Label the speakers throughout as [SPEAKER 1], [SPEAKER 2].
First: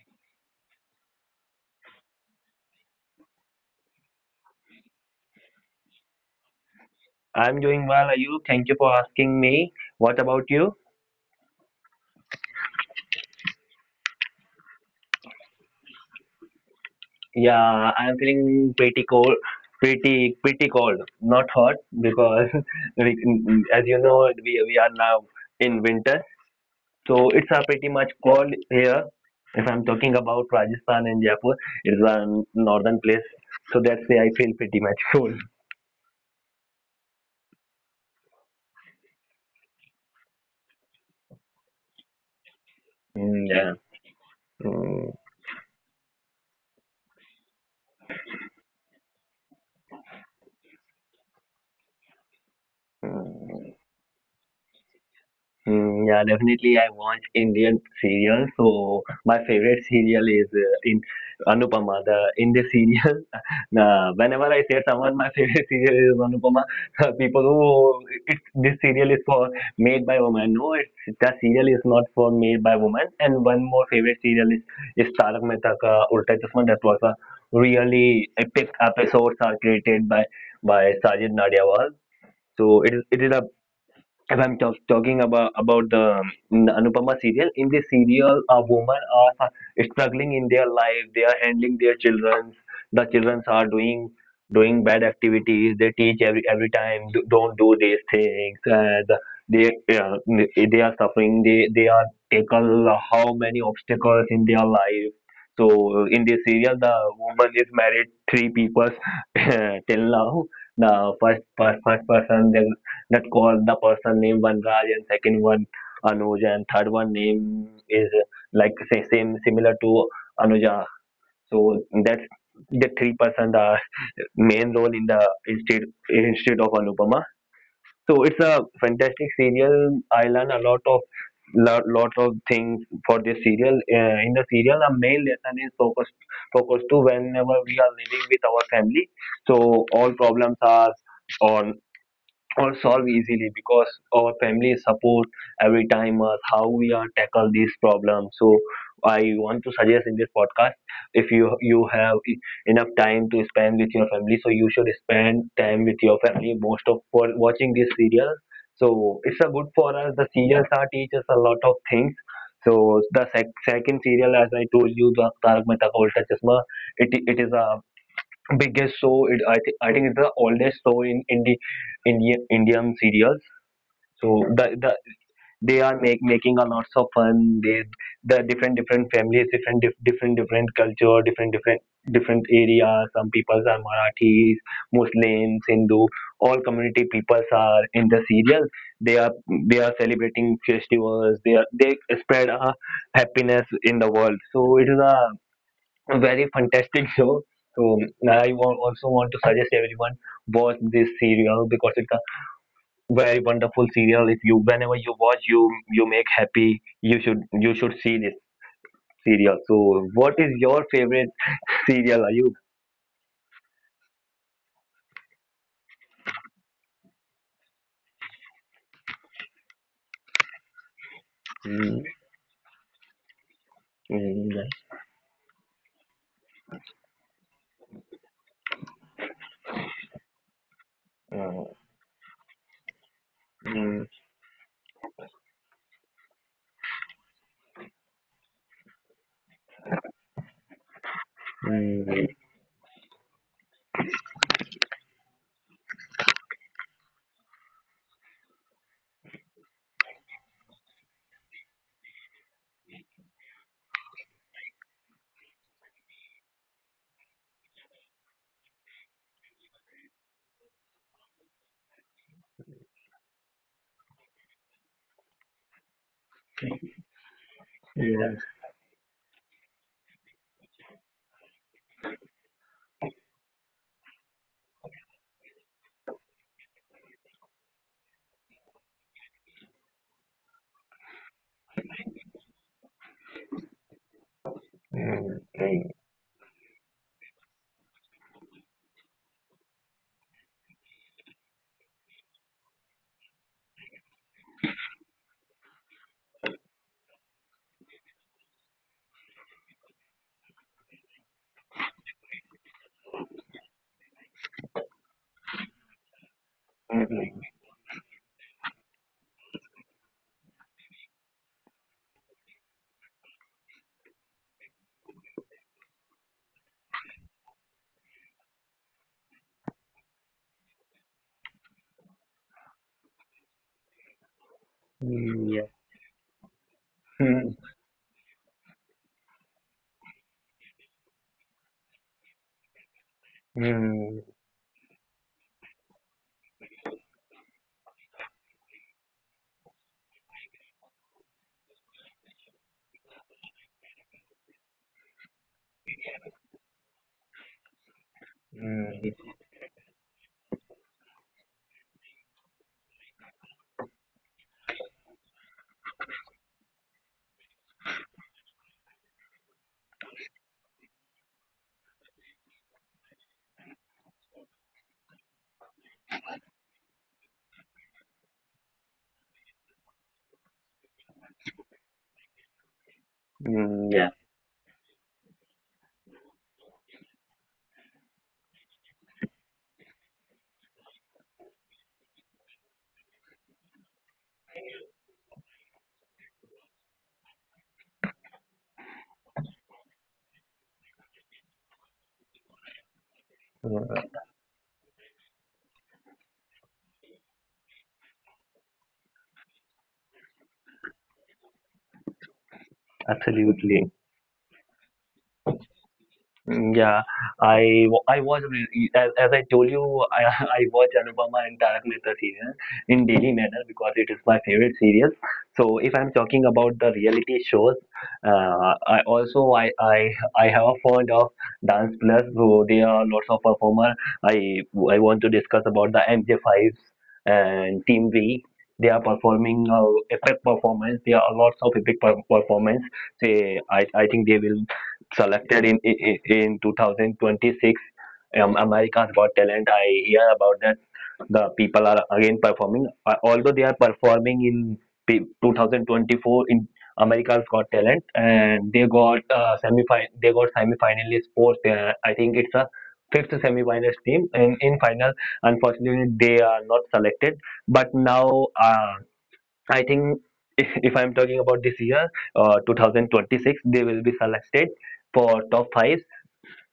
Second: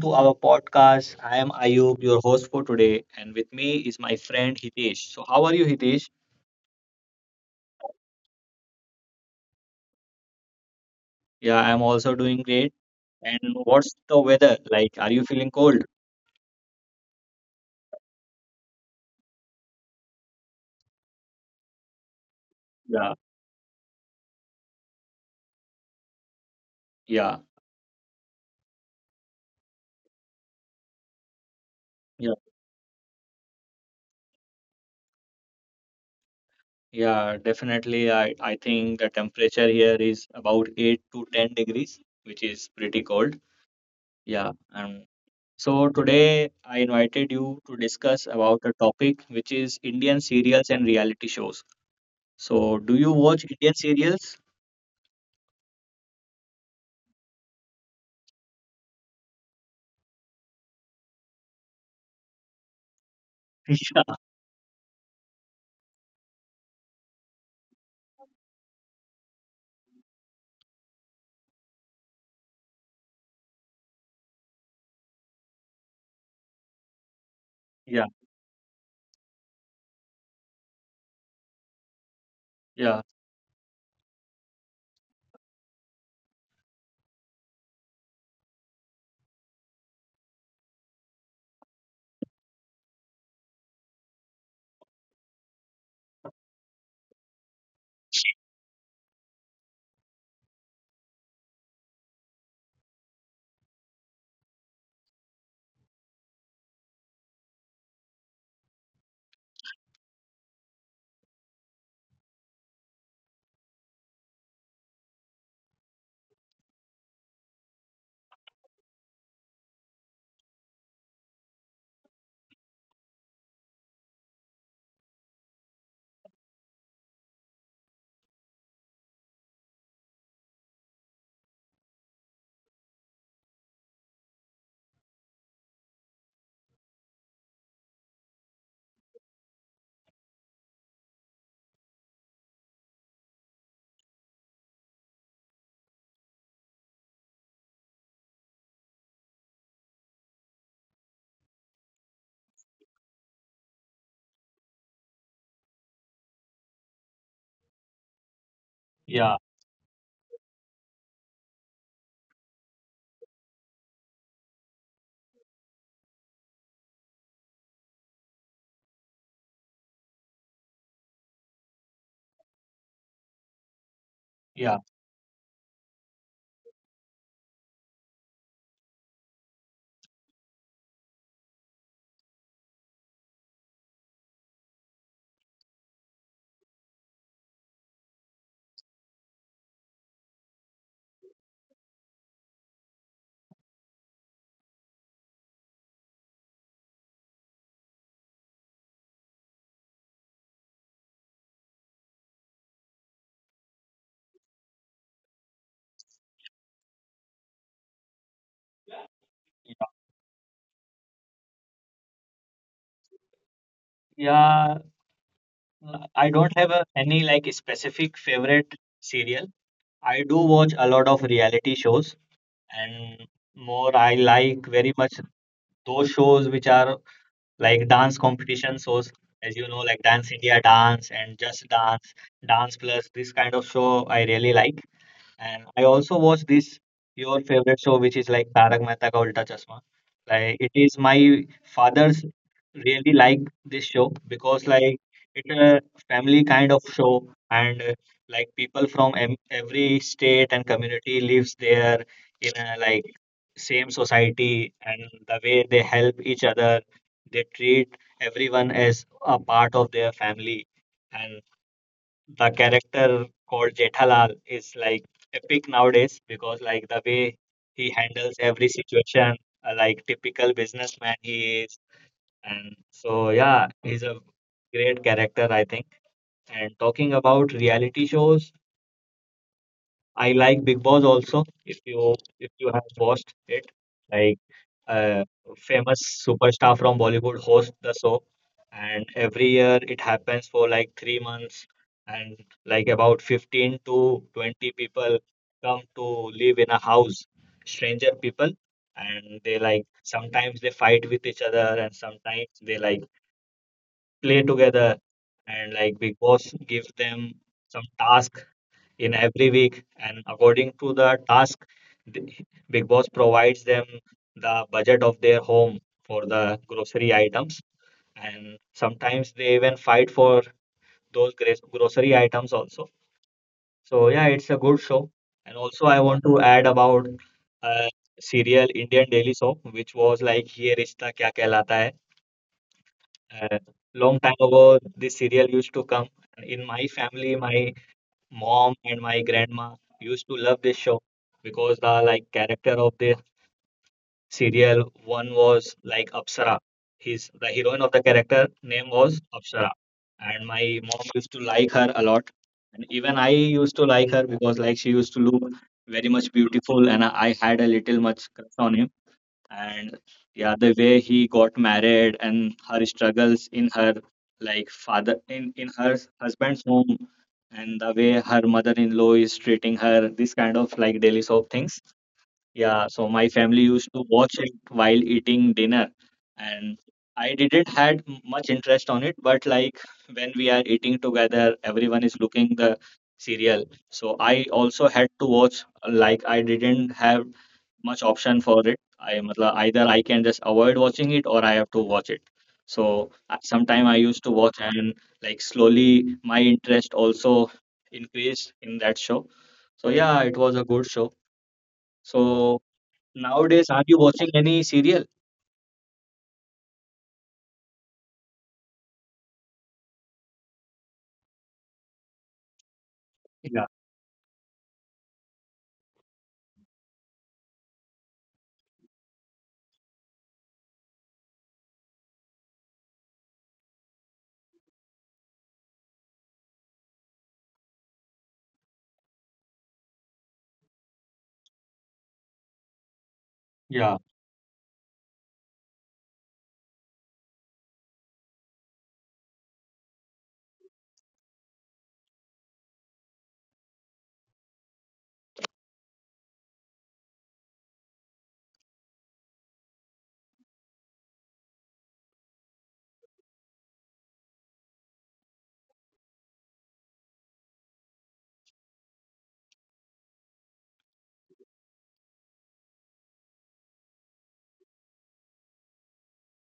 [SPEAKER 1] to our podcast. I am Ayub, your host for today, and with me is my friend Hitesh. So, how are you, Hitesh?
[SPEAKER 2] I'm doing well. Are you? Thank you for asking me. What about you?
[SPEAKER 1] Yeah, I'm also doing great. And what's the weather like? Are you feeling cold?
[SPEAKER 2] Yeah, I'm feeling pretty cold, pretty cold, not hot because we,
[SPEAKER 1] Yeah,
[SPEAKER 2] as you know, we are now in winter, so
[SPEAKER 1] yeah,
[SPEAKER 2] it's a pretty much cold here. If I'm talking about Rajasthan and Jaipur, it's
[SPEAKER 1] yeah,
[SPEAKER 2] a northern place, so that's why I feel pretty much cold.
[SPEAKER 1] yeah, definitely. I think the temperature here is about 8 to 10 degrees, which is pretty cold.
[SPEAKER 2] Mm, yeah.
[SPEAKER 1] Yeah, and
[SPEAKER 2] Mm,
[SPEAKER 1] so today I invited you to discuss about a topic which is Indian serials and reality shows. So, do you watch Indian
[SPEAKER 2] mm.
[SPEAKER 1] serials?
[SPEAKER 2] Mm, yeah, definitely. I watch Indian serials. So my favorite serial is in Anupama, the Indian serial. Nah, whenever I say someone my favorite serial is Anupama, people who it's, this serial is for made by woman. No, it's the serial is not for made by woman. And one more favorite serial is Tarak Mehta Ka Ulta Chashma. That was a
[SPEAKER 1] Yeah,
[SPEAKER 2] really epic episodes are created by Sajid Nadiawal. So it is
[SPEAKER 1] yeah,
[SPEAKER 2] it is a if I'm talking about the, Anupama serial, in this serial, a woman are struggling in their life. They are handling their children. The children are doing bad activities. They teach every time, don't do these things." And they uh, they are suffering. They are tackle how many obstacles in their life. So in this serial, the woman is married three people till now the first person that call the person name one Raj, and second one Anuj, and third one name is like say same similar to Anuja. So that's the three-person are main role in the instead instead of Anupama. So it's a fantastic serial. I learn a lot of things for this serial. In the serial, a main lesson is focus to whenever we are living with our family. So all problems are on or solve easily because our family support every time us how we are tackle these problems, so I want to suggest in this podcast, if you have enough time to spend with your family, so you should spend time with your family most of for watching these serials. So it's a good
[SPEAKER 1] yeah,
[SPEAKER 2] for us, the serials are teach us a lot of things. So the second serial, as I told you, the Tarak Mehta Ka Ulta Chashma, it is a biggest show. It I think it's the oldest show in Indian serials. So the
[SPEAKER 1] yeah,
[SPEAKER 2] they are making a lots of fun. The different families, different culture, different areas. Some people are Marathis, Muslims, Hindu. All community peoples are in the serial. They are they are celebrating festivals. They spread a happiness in the world. So it is a very fantastic show. So I also want to suggest everyone watch this serial because it's a very wonderful serial. If you whenever you watch, you make happy. You should see this serial. So what
[SPEAKER 1] yeah.
[SPEAKER 2] is your favorite serial? Are you?
[SPEAKER 1] Yeah, I don't have a, any like specific favorite serial. I do watch a lot of
[SPEAKER 2] Mm,
[SPEAKER 1] reality shows, and more
[SPEAKER 2] mm,
[SPEAKER 1] I like very much those shows which are like dance competition shows, as you know, like Dance India
[SPEAKER 2] mm,
[SPEAKER 1] Dance and Just Dance, Dance Plus. This kind of show I really like. And I also watch this your favorite show, which is like Tarak Mehta Ka Ulta Chashma. Like it is
[SPEAKER 2] mm,
[SPEAKER 1] my father's really like this show because like it's a family kind of show and like people from every state and community lives there in a like same society and the way they help each other, they treat everyone as a part of their family. And the character called Jethalal is like epic nowadays because like the way
[SPEAKER 2] yes,
[SPEAKER 1] he handles every situation, like typical businessman he is, and so yeah, he's a great character I think. And talking about reality shows, I like Big Boss also. If you have watched it, like
[SPEAKER 2] mm, yeah,
[SPEAKER 1] uh, famous superstar from Bollywood hosts the show, and every year it happens for like 3 months, and like about 15 to 20 people come to live in a house, stranger people, and they like sometimes they fight with each other, and sometimes they like play together, and like Big
[SPEAKER 2] mm, mm,
[SPEAKER 1] Boss
[SPEAKER 2] mm,
[SPEAKER 1] gives them some task in every week and according to the task the- big boss provides them the budget of their home for the grocery items and sometimes they even fight for those grocery items also, so yeah, it's a good
[SPEAKER 2] yeah,
[SPEAKER 1] show. And also I want to add about a serial Indian daily soap which was like here is the Kya Kehlata Hai.
[SPEAKER 2] mm,
[SPEAKER 1] uh,
[SPEAKER 2] mm,
[SPEAKER 1] Long time ago this serial used to come in my family. My mom and my grandma used to love this show because the like character of the serial one was like Apsara. His the heroine of the character
[SPEAKER 2] mm,
[SPEAKER 1] name was Apsara, and my mom used to like her a lot, and even I used to like her because like she used to look very much beautiful, and I had a little much crush on him. And yeah, the way he got married and her struggles in her like father in her husband's home and the way her mother-in-law is treating her, this kind of like daily soap things. Yeah, so my
[SPEAKER 2] mm,
[SPEAKER 1] family
[SPEAKER 2] yeah,
[SPEAKER 1] used to watch it while eating dinner, and I didn't had much interest on it, but like when we are eating together, everyone is looking the serial. So I also had to watch, like I didn't have much option for it. I मतलब either I can just avoid watching it or I have to watch it. So
[SPEAKER 2] uh,
[SPEAKER 1] sometime I used to watch and like slowly my interest also increased in that show. So yeah, it was a good show. So nowadays,
[SPEAKER 2] absolutely.
[SPEAKER 1] are you watching any serial?
[SPEAKER 2] Mm, yeah, I I watch, as I told you, I I watch Anupama and Tarak Mehta serial in daily manner
[SPEAKER 1] Yeah,
[SPEAKER 2] because it is my favorite serial. So if I'm talking about the reality shows, I also I have a fond of Dance Plus, so there are lots of performer. I I want to discuss about the MJ5s and Team V. They are performing epic performance. There are lots of epic performance. Say I
[SPEAKER 1] yeah,
[SPEAKER 2] think they will selected in 2026 America's Got Talent. I hear about that. The people are again performing. Although they are performing in 2024 in America's Got Talent, and they got semi finalist fourth. I think it's a fifth semi finalist team. In final, unfortunately, they are not selected. But now, I think, if I'm talking about this year, 2026, they will be selected for top five.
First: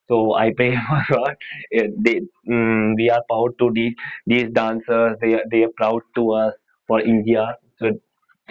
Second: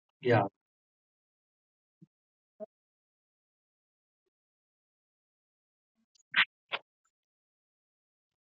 [SPEAKER 2] So
[SPEAKER 1] yeah,
[SPEAKER 2] I pray for God. Eh, They, we are proud to these dancers. They are proud to us for India. So.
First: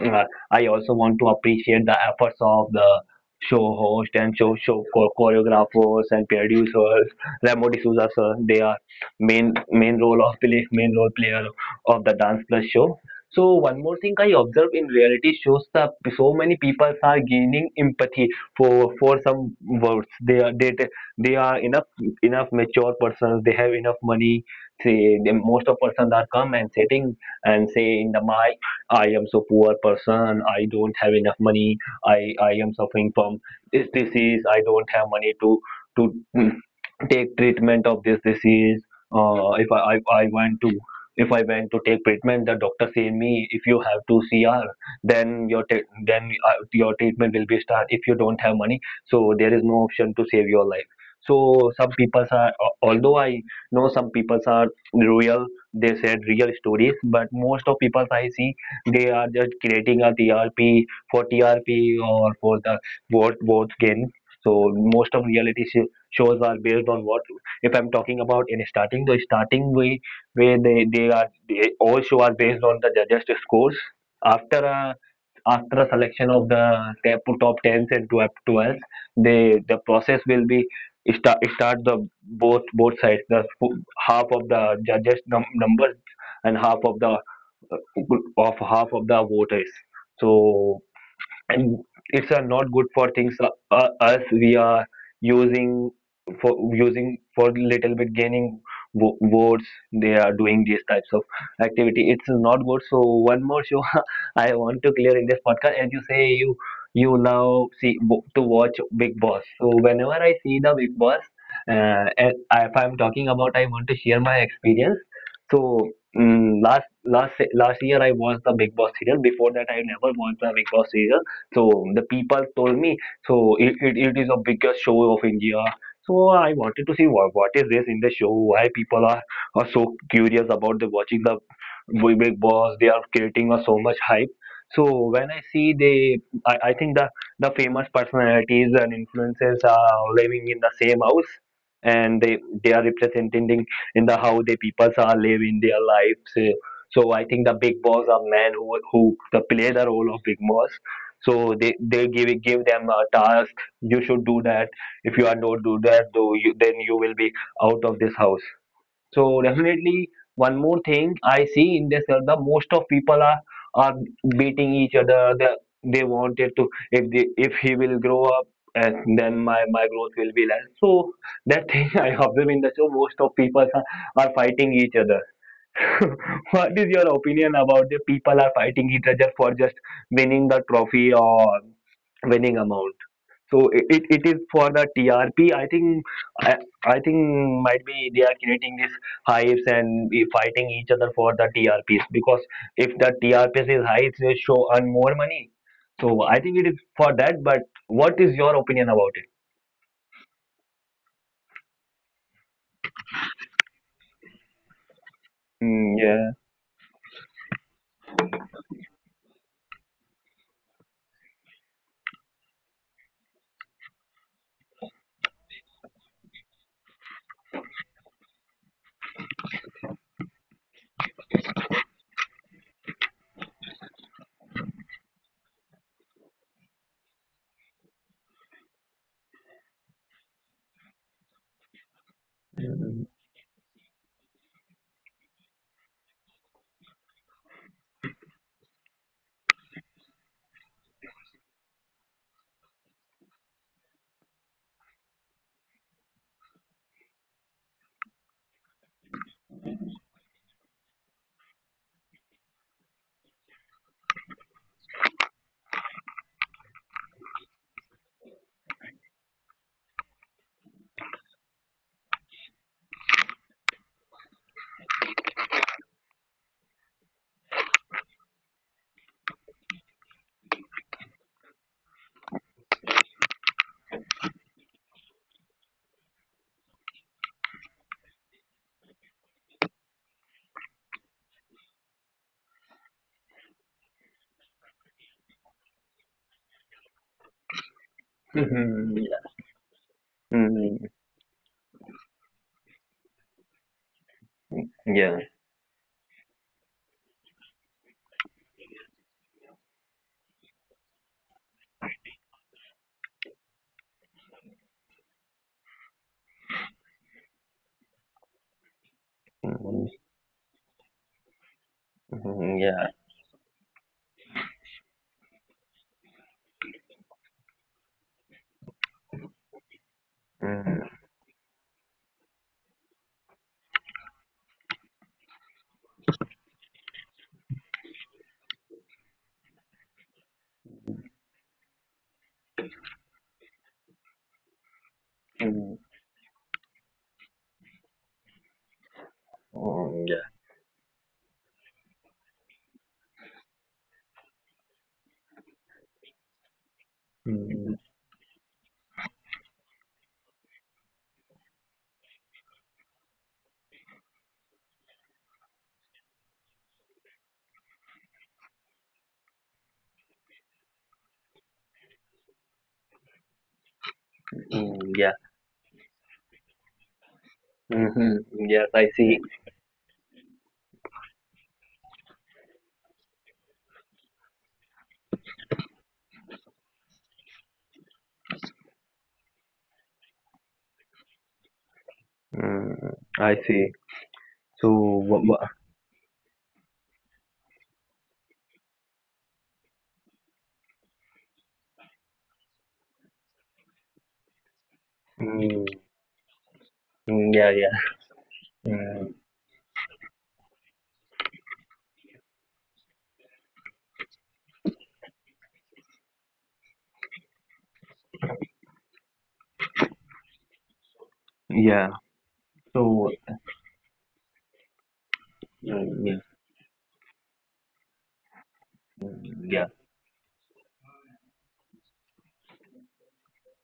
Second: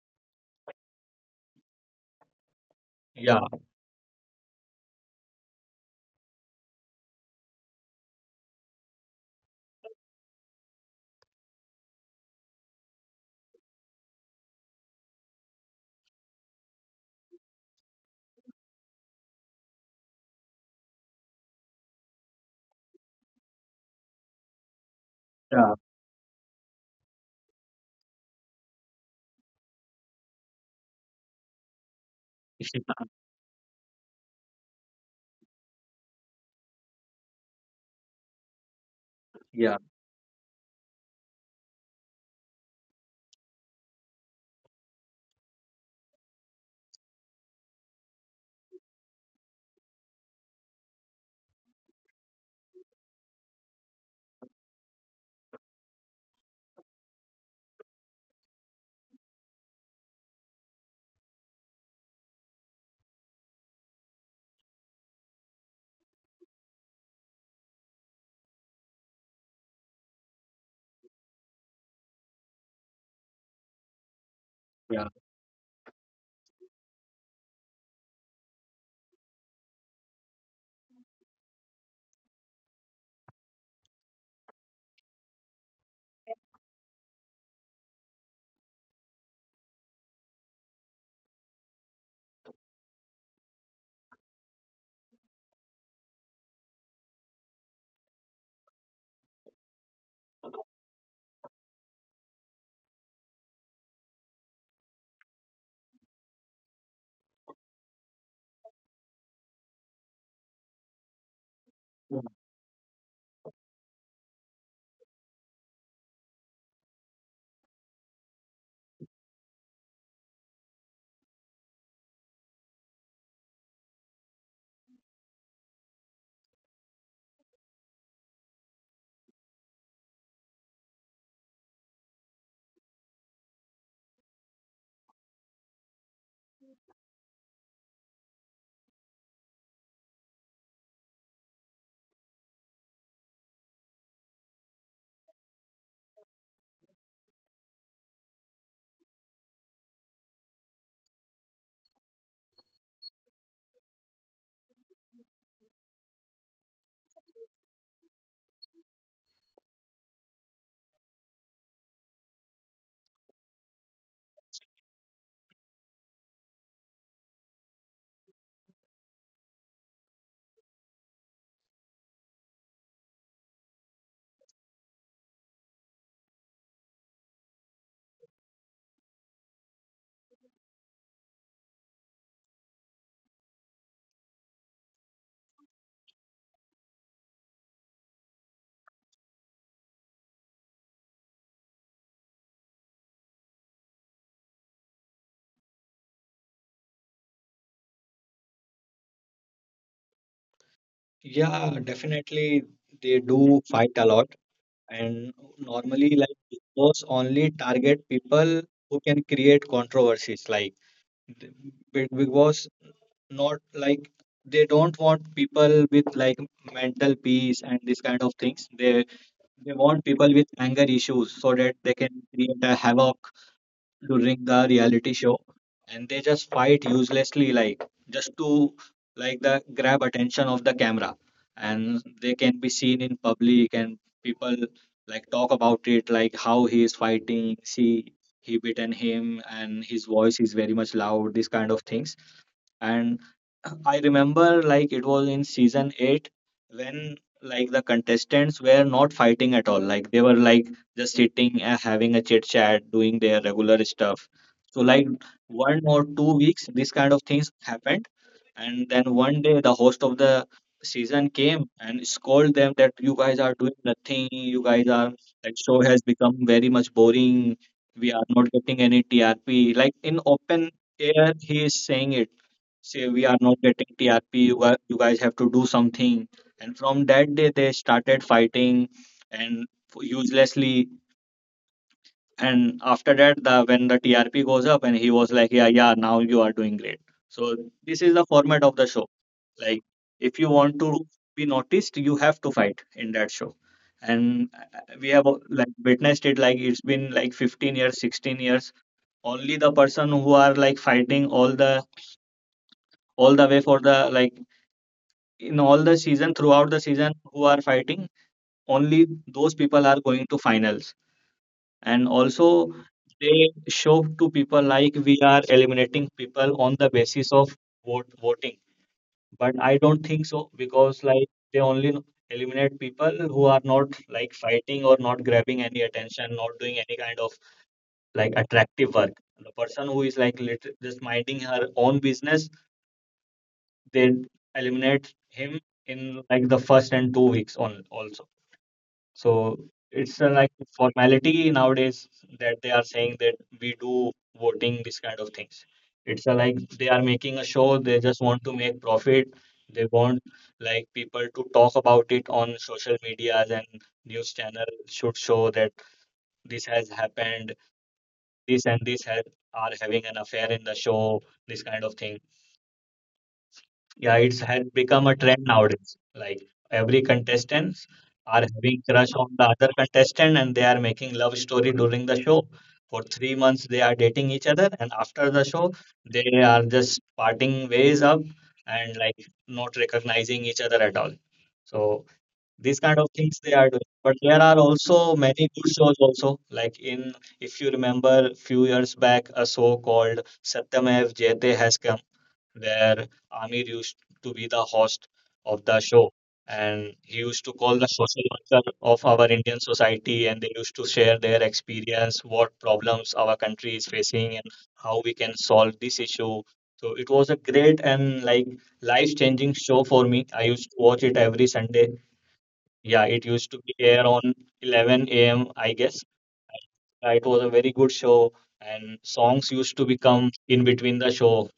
[SPEAKER 2] Uh, I also want to appreciate the efforts of the
[SPEAKER 1] yeah,
[SPEAKER 2] show host and choreographers and producers. Remo D'Souza sir, they are main role player of the Dance Plus show. So one more thing I observe in reality shows, that so many people are gaining empathy for some words. They are enough mature persons. They have enough money. Say they, most
[SPEAKER 1] yeah,
[SPEAKER 2] of persons are come and sitting and say in the my I am so poor person. I don't have enough money. I am suffering from this disease. I don't have money to mm, take treatment of this disease. If
[SPEAKER 1] yeah,
[SPEAKER 2] I, I want to if I went to take treatment, the doctor said me, if you have two CR, then then your treatment will be start. If you don't have money, so there is no option to save your life. So some people are although I know some people are real, they said real stories, but most of people I see, they are just creating a TRP for TRP or for the vote what gain. So most of reality shows are based on what. If I'm talking about in starting, the starting way where they all show are based on the judges' scores. After a
[SPEAKER 1] yeah,
[SPEAKER 2] after a selection of the top 10s and 12 12s, they the process will be start the both sides, the half of the judges numbers and half of the uh, of half of the voters, so and it's not good for things, us, we are using for using for little bit gaining votes, they are doing these types of activity, it's not good. So one more show I want to clear in this podcast, as you say you now see to watch Big Boss. So whenever I see the Big Boss, if I'm talking about, I want to share my experience, so last year I watched the Big Boss serial. Before that I never watched the Big Boss serial. So the people told me, so it is the biggest show of India. So I wanted to see, what is this in the show? Why people are so curious about the watching the Big Boss? They are creating a so much hype. So when I see they, I think the famous personalities and influencers are living in the same house, and they are representing in the how the people are living their lives. So I think the big boss are men who the play the role of big boss. So they give them a task. You should do that. If you are not do that, though, then you will be out of this house. So definitely, one more thing I see in this, the most of people are beating each other. They wanted to, if he will grow up, and then my growth will be less. So that thing I observe in the show, most of people are, fighting each other. What is your opinion about the people are fighting each other for just winning the trophy or winning amount? So it is for the TRP. I, I think might be they are creating these hives and be fighting each other for the TRPs, because if the TRPs is high, it will show earn more money. So I think it is for that. But what is your opinion about it?
[SPEAKER 1] yeah. Definitely, they do fight a lot, and
[SPEAKER 2] Mm,
[SPEAKER 1] normally, like
[SPEAKER 2] yeah.
[SPEAKER 1] Big Boss only target people who can create controversies. Like the Big Boss, not like they don't want people with like mental peace and this kind of things. They want people with anger issues so that they can create a havoc during the reality show and they just fight uselessly like just to like the grab attention of the camera and they can be seen
[SPEAKER 2] Mhm.
[SPEAKER 1] in public and people like talk about it, like how he is fighting, see he beaten him and his voice is very much loud, these kind of things. And I remember like it was in season eight when like the contestants were not fighting at all. Like they were like just sitting and having a chit chat, doing their regular stuff. So like 1 or 2 weeks, this kind of things happened, and then one day the host of the season came and scolded them that you guys are doing nothing. You guys are like show has become very much boring. We are not getting any TRP. Like in open air, he is saying it say we are not getting TRP, you guys have to do something. And from that day, they started fighting and uselessly. And after that, the when the TRP goes up, and he was like, yeah, yeah, now you are doing great. So this is the format of the show.
[SPEAKER 2] Mhm. Yeah.
[SPEAKER 1] Like if you want to
[SPEAKER 2] Mhm.
[SPEAKER 1] be noticed, you have to fight in that show. And we have
[SPEAKER 2] Yeah.
[SPEAKER 1] like witnessed it like it's been like 15 years, 16 years. Only the person who are like fighting all the way for the like in all the season throughout the season who are fighting, only those people are
[SPEAKER 2] Mhm.
[SPEAKER 1] going to finals, and also
[SPEAKER 2] Mhm. Yeah.
[SPEAKER 1] they show to people like we are eliminating people on the basis of vote voting, but I don't think so
[SPEAKER 2] Mhm.
[SPEAKER 1] because
[SPEAKER 2] Mhm.
[SPEAKER 1] like they only eliminate people who are not like fighting or not grabbing any attention, not doing any kind of like attractive work. The person who is like just minding her own business, they eliminate
[SPEAKER 2] Mm,
[SPEAKER 1] him in like the first and 2 weeks on also. So
[SPEAKER 2] yeah.
[SPEAKER 1] it's like formality nowadays that they are saying that we do voting, this kind of things. It's like they are making a
[SPEAKER 2] Mhm.
[SPEAKER 1] show, they just want to make profit. They want like people to talk about it on social medias and news channel should show that this has happened, this and this has, are having an affair in the show, this kind of thing. Yeah,
[SPEAKER 2] Mm, yeah.
[SPEAKER 1] it's had become a trend nowadays. Like
[SPEAKER 2] Mhm.
[SPEAKER 1] every
[SPEAKER 2] Yes, I
[SPEAKER 1] contestants
[SPEAKER 2] see.
[SPEAKER 1] are having crush on the other contestant and they are making love story during the show. For 3 months they are dating each other and after the show they are just parting ways up and like not recognizing each other at
[SPEAKER 2] Mm,
[SPEAKER 1] all.
[SPEAKER 2] I see.
[SPEAKER 1] So
[SPEAKER 2] So
[SPEAKER 1] these kind of
[SPEAKER 2] what,
[SPEAKER 1] things
[SPEAKER 2] what
[SPEAKER 1] they are doing. But there are also many good shows also. Like in if you remember few years back a show called Satyamev Jayate has come where
[SPEAKER 2] Mm,
[SPEAKER 1] Amir used to be the host
[SPEAKER 2] mm, yeah, yeah.
[SPEAKER 1] of the show. And
[SPEAKER 2] Mm,
[SPEAKER 1] he used to call the social worker of our Indian society, and they used to share their experience, what problems our country is facing, and how we can solve this issue. So it was a great and like life-changing show
[SPEAKER 2] yeah.
[SPEAKER 1] for me. I used to watch
[SPEAKER 2] So,
[SPEAKER 1] it every Sunday. Yeah, it used to be
[SPEAKER 2] mm,
[SPEAKER 1] air
[SPEAKER 2] yeah.
[SPEAKER 1] on 11 a.m., I guess. Yeah, it was
[SPEAKER 2] Mm,
[SPEAKER 1] a
[SPEAKER 2] yeah.
[SPEAKER 1] very good show, and songs used to become in between the show,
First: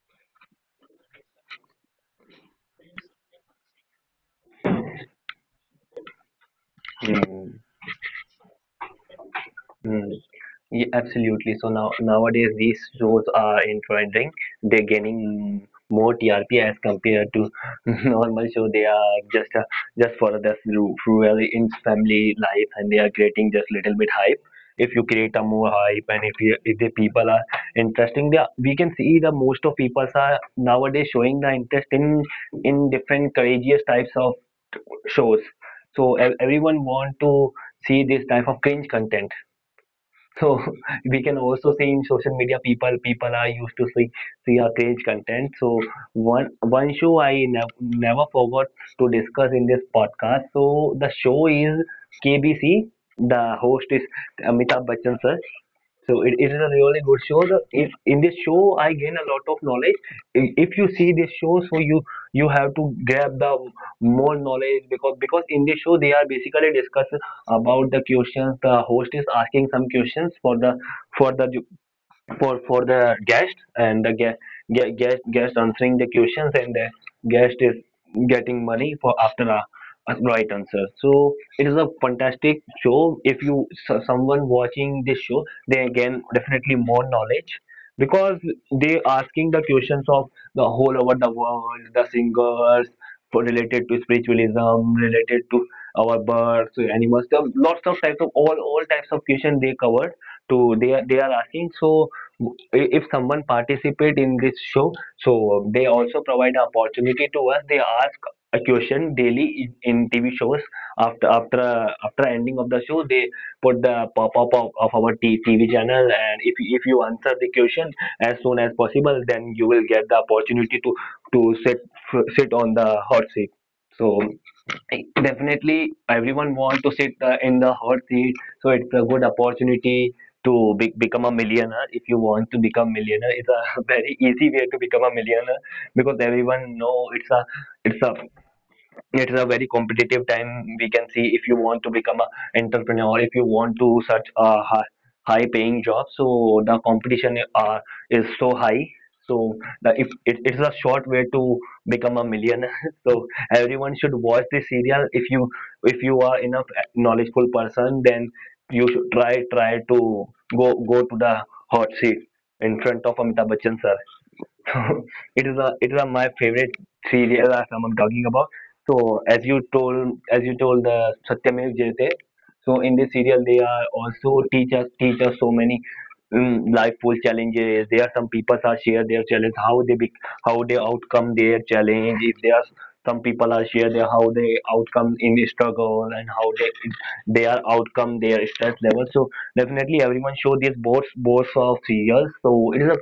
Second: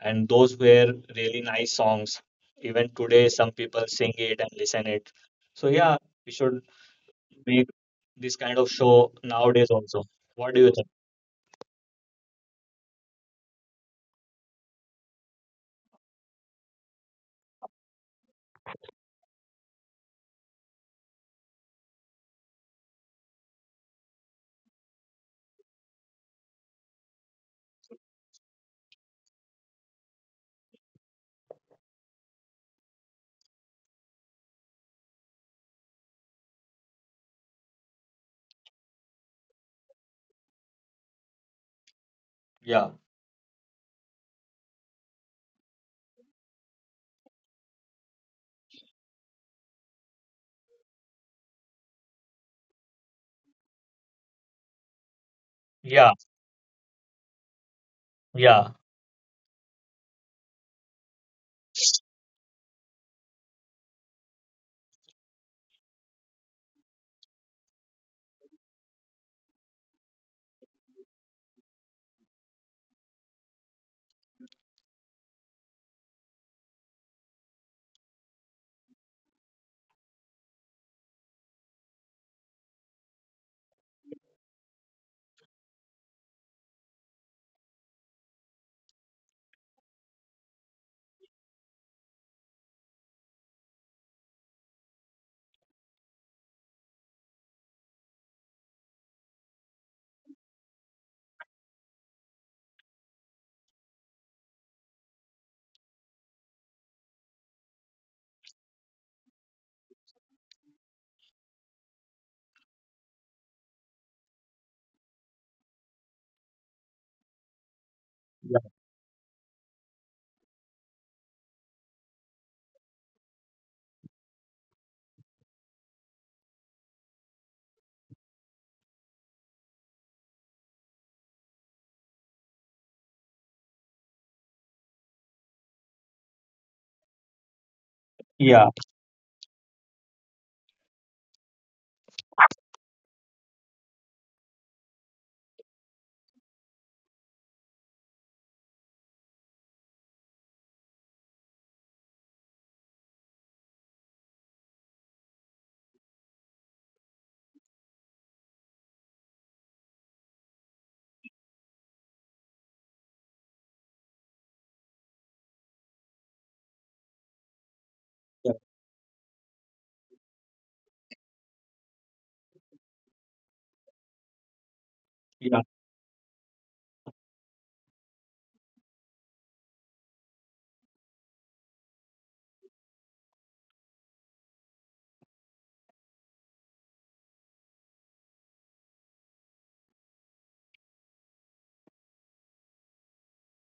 [SPEAKER 1] and those were really nice songs. Even today, some people sing it and listen it. So yeah, we should make
[SPEAKER 2] Mm,
[SPEAKER 1] this kind of show nowadays also. What
[SPEAKER 2] mm,
[SPEAKER 1] do you think?
[SPEAKER 2] yeah, absolutely. So now, nowadays these shows are in trending. They're gaining more TRP as compared to normal show. They are just for the rural in family life, and they are creating just little bit hype. If you create a more hype, and if the people are interesting, they are, we can see the most of people are nowadays showing the interest in different courageous types of shows. So everyone want to see this type of cringe content, so we can also see in social media
[SPEAKER 1] Yeah,
[SPEAKER 2] people are used to see a cringe content. So one one show I never forgot to discuss in this podcast. So the show is KBC. The host is Amitabh Bachchan sir.
[SPEAKER 1] yeah,
[SPEAKER 2] So it is a really good show. If in this
[SPEAKER 1] yeah,
[SPEAKER 2] show I gain a lot of knowledge. If you see this show, so you have to grab the more knowledge, because in this show they are basically discussing about the questions. The host is asking some questions for the for the guest, and the guest answering the questions, and the guest is getting money for after a right answer. So it is a fantastic show. If you, so someone watching this show, they gain definitely more knowledge, because they asking the questions of the whole over the world, the singers, for related to spiritualism, related to our birds, animals, lots of types of all types of questions they covered to, they are asking. So if someone participate in this show, so they also provide opportunity to us. They ask a question daily in tv shows. After after after ending of the show, they put the pop-up of our tv channel, and if you answer the question as soon
[SPEAKER 1] yeah,
[SPEAKER 2] as possible, then you will get the opportunity to to sit sit on the hot seat. So definitely everyone want to sit in the hot seat. So it's a good opportunity to become a millionaire. If you want to become millionaire, it's a very easy way to become a millionaire, because everyone know it's a
[SPEAKER 1] yeah,
[SPEAKER 2] it is a very competitive time. We can see if you want to become a entrepreneur, or if you want to search a high paying job, so the competition is so high. So the, if it, it's a short way to become a millionaire. So everyone should watch this serial. If you, if you are enough knowledgeful person, then you should try to go to the hot seat in front of Amitabh Bachchan sir. So it is a my favorite serial that I'm talking about. So as you told the Satyamev Jayate, so in this serial they are also teach us teach
[SPEAKER 1] yeah,
[SPEAKER 2] us so many life full challenges. There are some people are share their challenge, how they outcome their challenge. If there are some people are share their how they outcome in struggle, and how they are outcome their stress level. So definitely everyone show these both of serials. So it is a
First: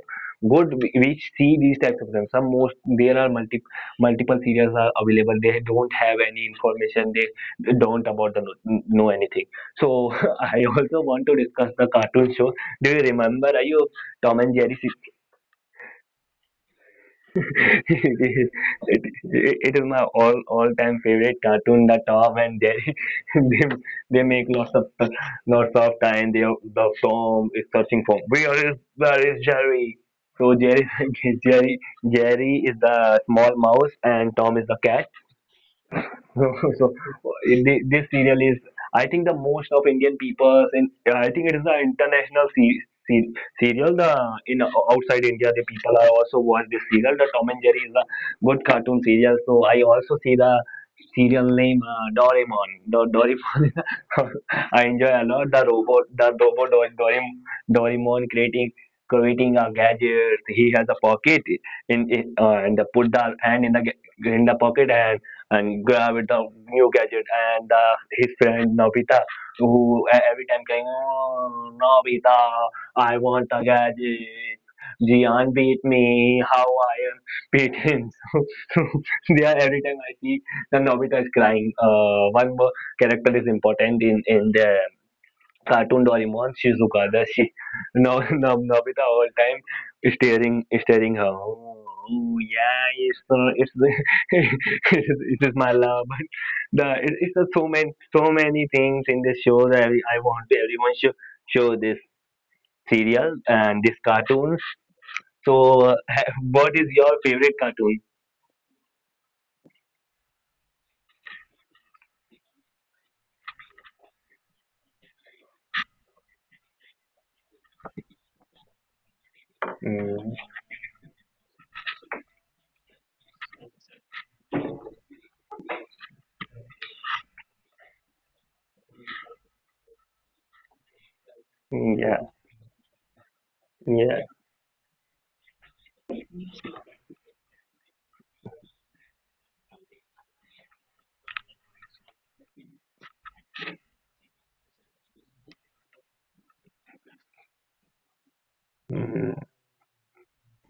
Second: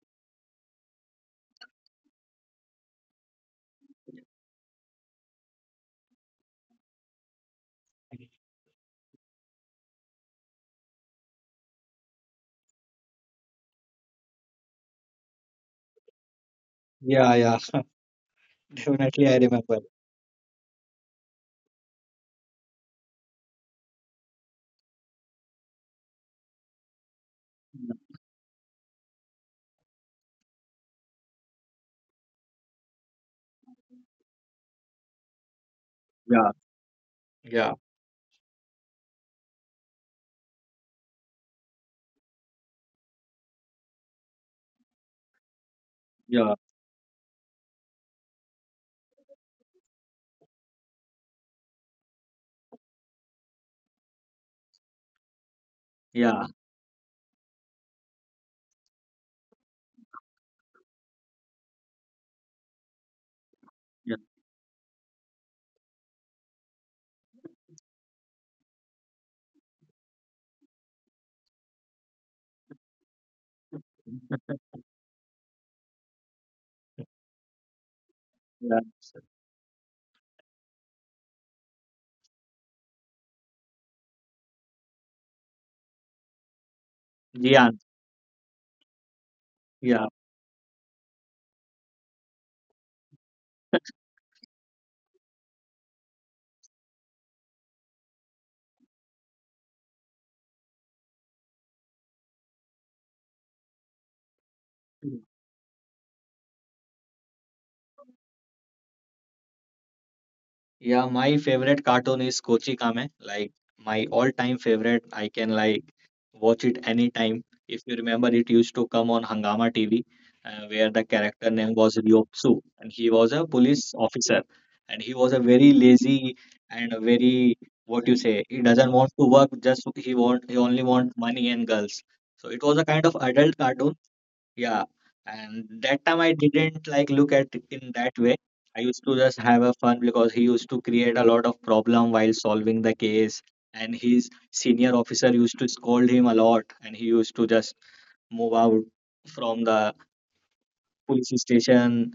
[SPEAKER 2] good which see these types of things. Some most there are multiple serials are available. They don't have any information. They don't about the know anything. So I also want to discuss the cartoon show. Do you remember, are you, Tom and Jerry?
[SPEAKER 1] yeah, yeah, yeah.
[SPEAKER 2] it,
[SPEAKER 1] Definitely,
[SPEAKER 2] it,
[SPEAKER 1] I remember.
[SPEAKER 2] it is my all time favorite cartoon, The Tom and Jerry. they they make lots of time. They, the Tom is searching for where is Jerry. So Jerry Jerry Jerry is the small mouse, and Tom is the cat.
[SPEAKER 1] Yeah,
[SPEAKER 2] So
[SPEAKER 1] yeah,
[SPEAKER 2] this serial is, I think, the most of Indian people. In I think it is the international se- serial. The in outside India, the people
[SPEAKER 1] yeah,
[SPEAKER 2] are also watch this serial. The Tom and Jerry is a good cartoon serial. So I also see the serial name Doraemon. Doraemon. I enjoy a lot
[SPEAKER 1] yeah,
[SPEAKER 2] the robot Doraemon creating a gadget. He has a pocket and the put the
[SPEAKER 1] yeah,
[SPEAKER 2] hand in the in the pocket, and grab it the new gadget, and his friend Nobita, who every time going, oh Nobita, I want a gadget. Jian beat me. How I am
[SPEAKER 1] yeah.
[SPEAKER 2] beaten. So they are every time I see, then Nobita is crying. One more character is important in the cartoon Doraemon,
[SPEAKER 1] Jian,
[SPEAKER 2] Shizuka. The she, no, no, Nobita
[SPEAKER 1] yeah.
[SPEAKER 2] all time staring her. Oh, oh, yeah, it's it is my love. But the it's so many things in this show that I want everyone should show this serial and this cartoon. So, uh, what is your favorite cartoon?
[SPEAKER 1] Yeah, my favorite cartoon is Kochi Kame. Like my all-time favorite. I can like watch it anytime. If you remember, it used to come on Hangama TV, where the character
[SPEAKER 2] Mm,
[SPEAKER 1] name was Ryotsu, and he was a police officer, and he was a very lazy and a very what you say. He doesn't want to work. Just he want he only want money and girls. So it was a kind of adult
[SPEAKER 2] yeah,
[SPEAKER 1] cartoon, yeah, and
[SPEAKER 2] yeah.
[SPEAKER 1] that time I didn't like look at it in that way. I used to just have a fun because he used to create a lot of problem while solving the case, and his senior officer used to scold him a lot, and he used to just move out from the
[SPEAKER 2] Mm.
[SPEAKER 1] police station.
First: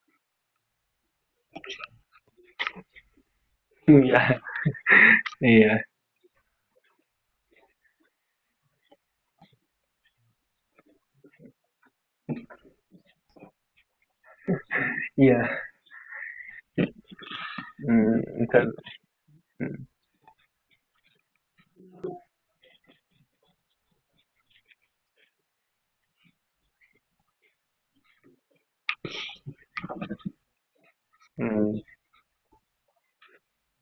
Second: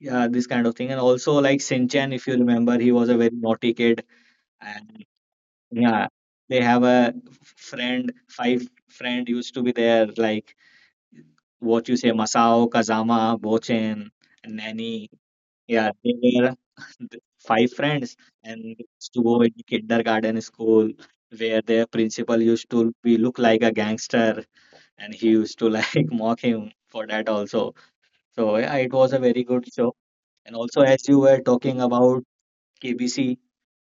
[SPEAKER 1] Yeah, this kind of thing, and also like Sinchan, if you remember, he was a very naughty kid,
[SPEAKER 2] Yeah.
[SPEAKER 1] and
[SPEAKER 2] Yeah,
[SPEAKER 1] yeah, they have a friend, five friend used to be there like what you say, Masao, Kazama, Bochin, and Nanny.
[SPEAKER 2] yeah.
[SPEAKER 1] Yeah, they were five friends
[SPEAKER 2] Mm,
[SPEAKER 1] and
[SPEAKER 2] because,
[SPEAKER 1] they used to go in
[SPEAKER 2] mm,
[SPEAKER 1] kindergarten school where their principal used to be look like a gangster and he used to like mock him for that also. So yeah, it was a very good show. And also as you were talking
[SPEAKER 2] mm,
[SPEAKER 1] about KBC,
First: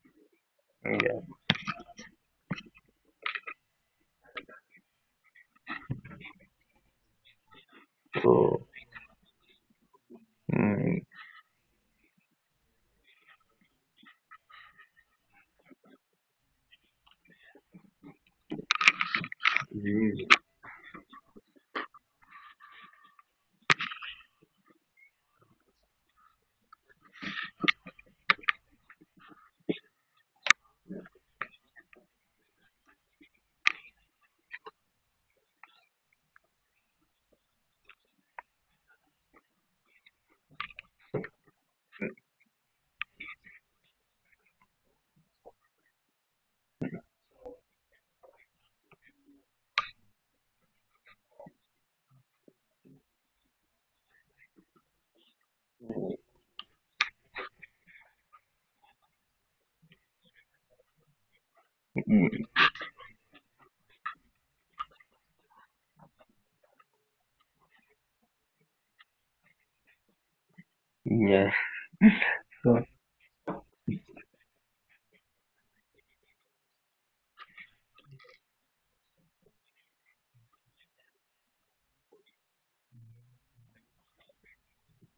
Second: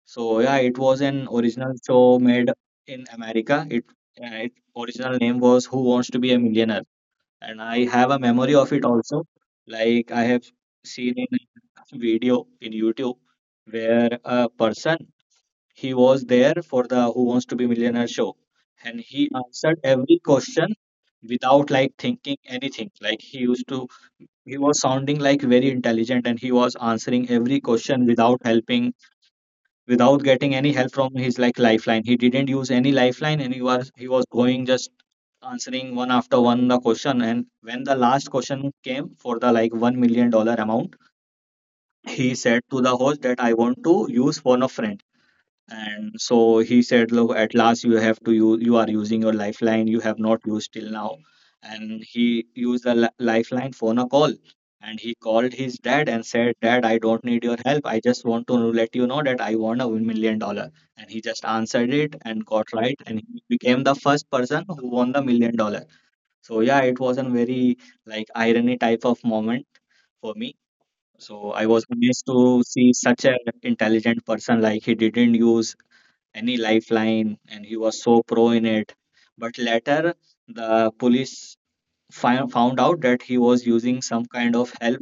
[SPEAKER 1] so yeah, it was
[SPEAKER 2] yeah.
[SPEAKER 1] an original show made in America. It, it original name was Who Wants to Be a Millionaire? And I have a memory
[SPEAKER 2] So,
[SPEAKER 1] of it also. Like I have
[SPEAKER 2] mm,
[SPEAKER 1] seen in a video in YouTube where a person he was there for the Who Wants to Be Millionaire show, and he answered every
[SPEAKER 2] mm,
[SPEAKER 1] question without like thinking anything. Like he used to, he was sounding like very intelligent, and he was answering every question without helping without getting any help from his like lifeline. He didn't use any lifeline, and he was going just answering one after one the question. And when the last question came for the like $1 million amount, he said to the host that I want to use for of friend, and so he said look at last you have to use, you are using your lifeline, you have not used till now. And he used the lifeline phone a call, and he called his dad and said, dad, I don't need your help, I just want to let you know that I won $1 million. And he just answered it
[SPEAKER 2] mm,
[SPEAKER 1] and got right, and he became the first person who won the million dollar. So yeah, it was a very like irony type of moment for me. So
[SPEAKER 2] yeah.
[SPEAKER 1] I was amazed to
[SPEAKER 2] So,
[SPEAKER 1] see such an intelligent person, like he didn't use any lifeline, and he was so pro in it. But later, the police found out that he was using some kind of help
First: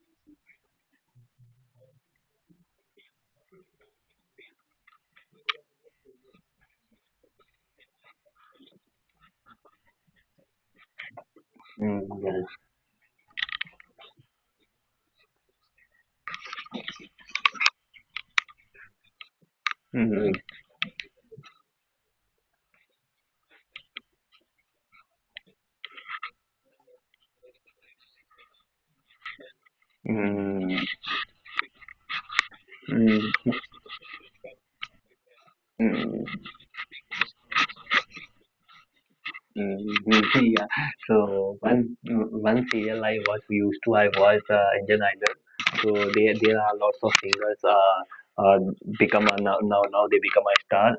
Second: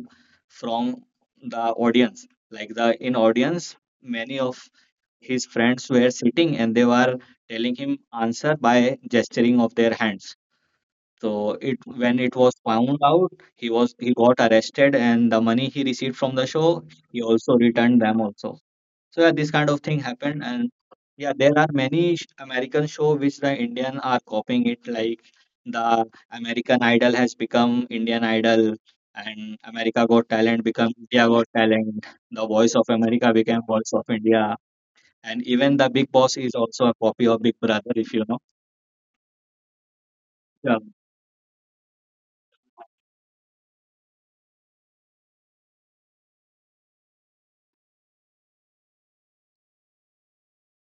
[SPEAKER 1] from the audience. Like the in audience, many of his friends were sitting and they were telling him answer by gesturing of their hands. So it
[SPEAKER 2] mm,
[SPEAKER 1] when it
[SPEAKER 2] yeah.
[SPEAKER 1] was found out, he got arrested, and the money he received from the show, he also returned them also. So yeah, this kind of thing
[SPEAKER 2] Mm,
[SPEAKER 1] happened, and yeah, there are many American show which the Indian are copying it. Like the American Idol has become Indian Idol, and America Got Talent
[SPEAKER 2] mm,
[SPEAKER 1] become India Got Talent. The Voice of America became Voice of India, and even
[SPEAKER 2] mm,
[SPEAKER 1] the Big
[SPEAKER 2] mm,
[SPEAKER 1] Boss is also a copy of Big Brother, if you know.
[SPEAKER 2] mm, yeah.
[SPEAKER 1] Yeah.
[SPEAKER 2] So once, once serial I was used to, I was Indian Idol. So there are lots of singers uh become a, now they become a star